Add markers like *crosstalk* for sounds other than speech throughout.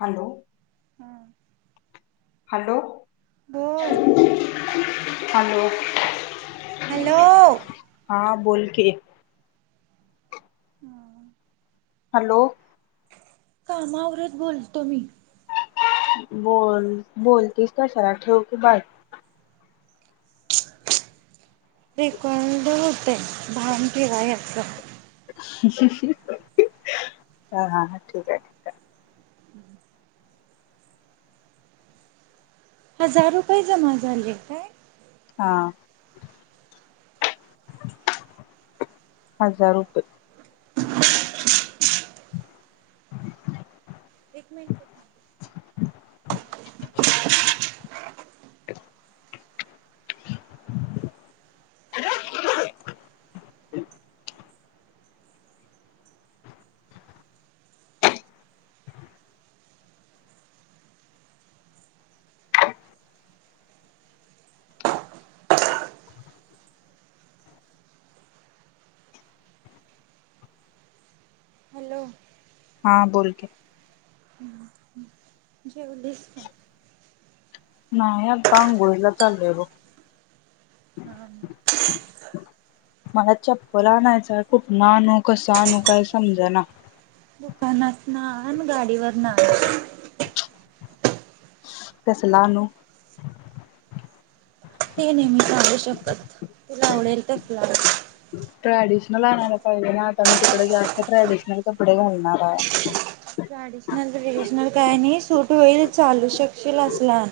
Hello! हम! Hello! Hello! Hello हा बोल की, ह! हॅलो! कामावरत बोलतो मी, बोल बोलतीस कशला ठेव की बा रखंड होतेय भान ठिवा याचा. हा हा ह ठीक आहे. आहे हजार रुपये जमा झाले आहेत काय, हा हजार रुपये, *inaudible* एक मिनट. *unintelligible* ए *unintelligible* हॅलो! हां बोल के, ह जेवलीस का? नाही आता आंघोळीला चालो बघ, ह! अ *unintelligible* मला चप्पल आणायच कुठंनं आणू, कसं आणू काय समजेना. दुकानाच ना गाडीवर ना कसला आणू. ते मी नाही सांगू शकत तुला आवडेल तसंल. ट्रॅडिशनल आणयला पाहिजे ना आता मी तिकडे जास्त ट्रॅडिशनल कपडे घालणार आहे. ट्रॅडिशनल ट्रेडिशनल काय नाही सूट होईल चालू शकशील असलं आण.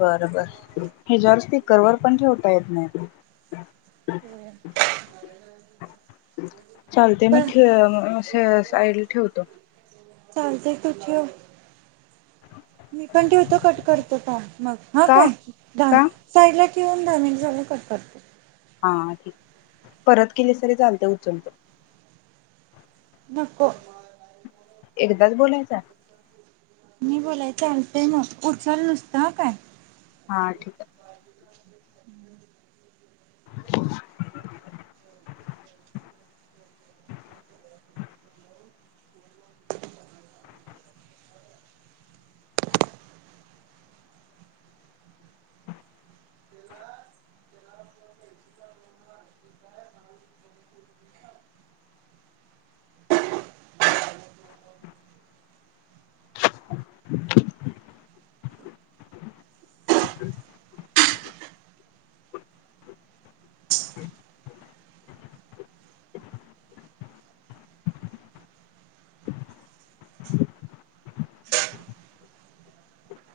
बरं बरं हे जास्ती कवर पण ठेवता येत नाही. चालते मी बर साईडला ठेवतो. ते तो ठेव. मी पण ठेवतो कट करतो का मग हा का काय. का साईड ला ठेवन दहा मिनिट झालं कटपत. हा परत केली तरी चालते *unintelligible* नको! एकदाच बोलायचा. मी बोलायच आलते न उचाल नुसतं काय? हां ठीक आहे. *unintelligible* *inaudible* *inaudible*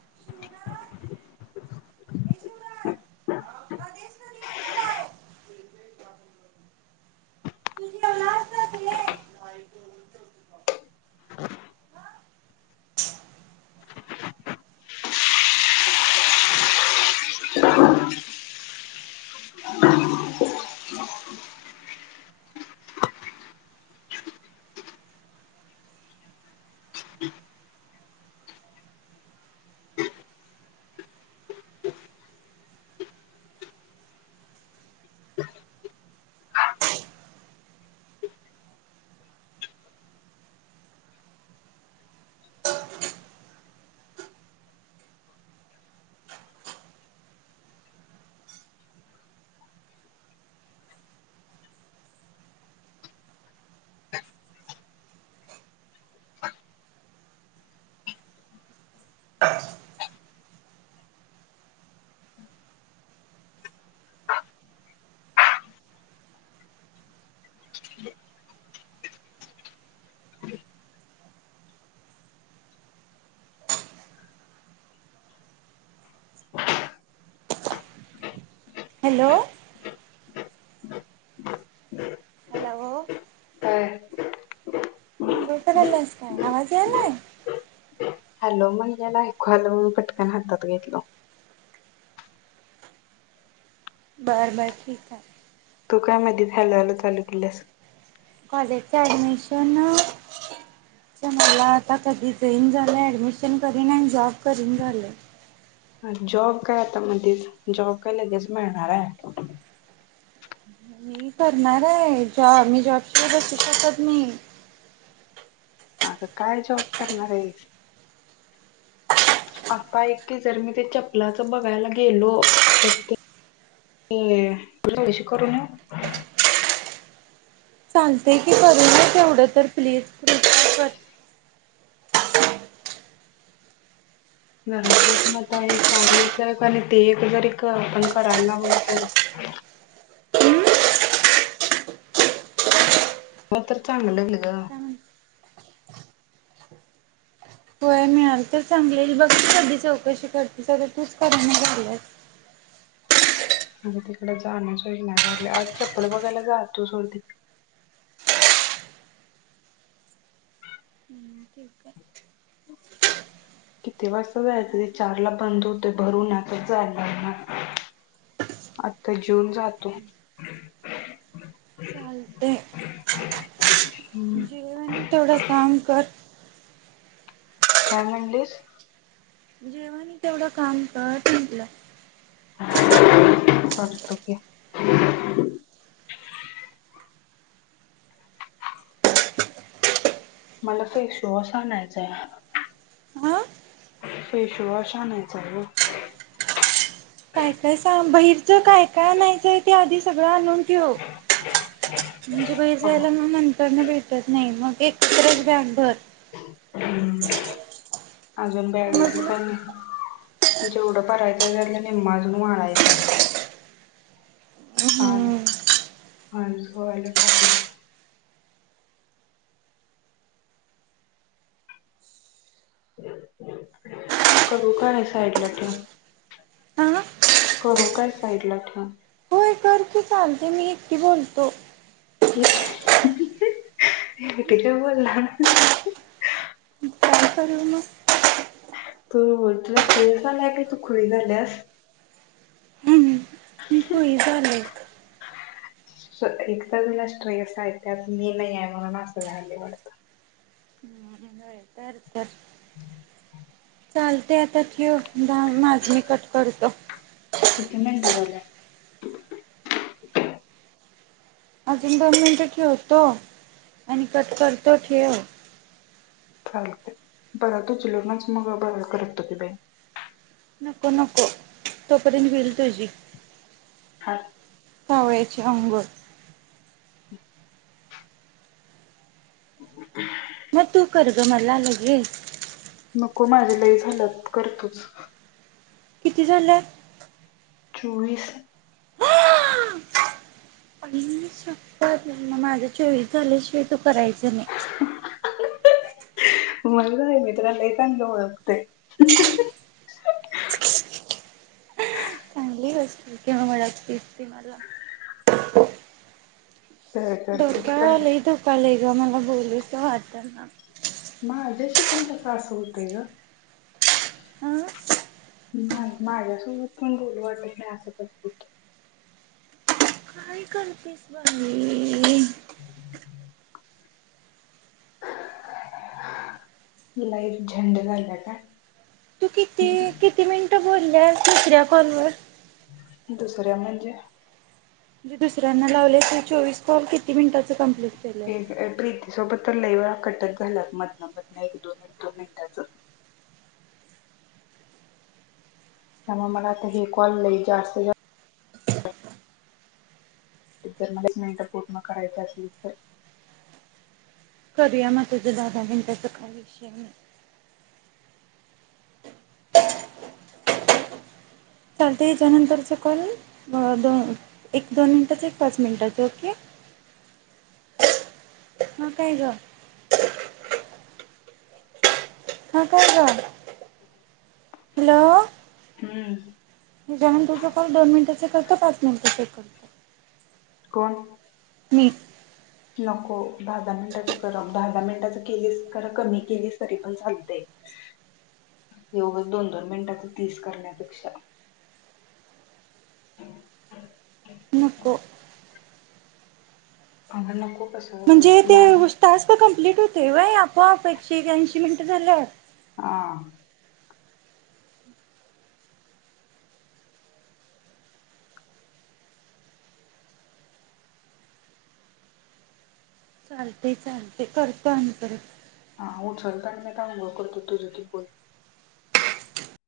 *inaudible* *inaudible* *unintelligible* *unintelligible* *unintelligible* *unintelligible* *unintelligible* *unintelligible* हा. *unintelligible* *unintelligible* हॅलो. ह. हॅलो. अ. अंघोळ करल्यास काय आवाज यायलाय? हॅलो म्हणल्याला ऐकू आलं म पटकन हातात घेतलं. बरं बरं ठीक आहे. तू काय मध्ये हॅलो हॅलो चालू केलास? कॉलेजचे ॲडमिशन. मला आता कधी जाईन झालं ऍडमिशन करीन आणि जॉब करीन झालं. जॉब काय आता मधेच जॉब काय लगेच मिळणार आहे. मी करणार आहे जॉब मी जॉब शिवाय बसू शकत नाही. आग काय जॉब करणार आहे? आता एक की जर मी ते चपलाच बघायला गेलो तर ते. ते तुला कशी करून. चालते की करूया तेवढं तर प्लीज पज. घरात बसून आता हे कार्यच आहे का आणि ते एक जरी आपण करायला लावल तर. *unintelligible* मग तर चांगलं ग. म्हण होय मिळाल तर चांगले बघ त कधी चौकशी करते तर तूच कराय झालास. म्हणजे तिकडं जाण्यासाठी नाही झाले आज चप्पल बघायला ज तू सोडती. ठीक आहे. किती वाजता जायचं ते चारला बंद होत भरून आताच जायला लागणार. आता जेऊन जातो. चालते. *unintelligible* जेव आनी तेवडं काम कर. काय म्हणलीस? *unintelligible* तेवढं काम कर म्हटलं. *unintelligible* मला फेसवॉश आणायचंय. हा फेशवॉश आणायचं आहे. काय काय सांग बहिरचं काय काय नाहीयचंय ते आधी सगळं आणून. म्हणजे बई जायला मग नंतर ना भेट. नाही मग एकत्रच बॅग भर. हम् अजून बॅग घेतलं समजलं त्यांनी. जेवढं परायचंय त्याला निम्माजून वाढळायचंय. हम्म ह अ सोवालटाकला *unintelligible* कबूकाने साईड लटे. हा करू काय साई तिला फोन. सांगते मी एकटी बोलतो कडे कथ बोलला ना क करू ना तू तुला स्ट्रेस झालाय का तू खुरी झाल्यास हो झाले एकला स्ट्रेस मी नाही याय म्ह ना असं व वात करर कर *unintelligible* हम् चालते आता ठेव दहा माजी कट करतो किती मिनटं झालं अजून दोन मिनटं ठेवतो आणि कट करतो ठेव चालते बरा तूचलूनच मग ब करत त बाई नको नको तोपयंत वईल तुझी ह सवळचे आंघोळ बकुल मग तू करग मला लगेल नको माझ्या लही झालं करतोच किती झाललंय चोवीस पत माझं चोवीस झाल्याशिवाय तू करायचं नाही मण आहे मित्राला चांग ओळखते व वागतेस त मला *unintelligible* तर कर तूच धोका्या कर आलं धोकालाय ग मला बोोलच वाटत ना मा माझ्याशी पण कसं असं होतय ग हा नाही माझ्यासोबत पण बोल वाटत नाही असंचठ काय कलपस बली हम् लाईट झंड झाला का तू किती किती मिनिटं बोलल्या दुसऱ्या कोल दुसऱ्या म्हणजे मी दुसऱ्यांना लावले क चोवीस कॉल किती मिनिटाचं कंप्लीट एक प्रीती सोबत तर लयवेळा कटक झालात मधन मधन एक दोन एक दोन मिनिटाचं त्याना मला ते हे कॉल ल जास्त जर मलाच मिनटं पूर्ण करायच असेल तर करूया मग तुझ्या दादा बि त्या का वि चालतेच्या नंतरच कॉल दोन एक दोन मिनिटाचं एक पाच मिनिटाचं ओके ह हा काय ग हां कोठ का हॅलो हम्म हे जाणून तुमचा कॉल दोन मिनिटाचे कर तर पाच मिनिटाचे कर कोण मी नको दहा दहा मिनिटाचं करा दहा दहा मिनिटाचं केलीस करा कमी केलीस तरी पण चालते एवघच दोन दोन मिनिटांच तीस करण्यापेक्षा नको अ नको कसं दहाम तास् कंप्लीट होते बाई आपोआप एकशे याऐंशी मिनटं झाल्या. *unintelligible* चालते चालते करतो आ करत. हा ह लता मता गकडत तो जती पोल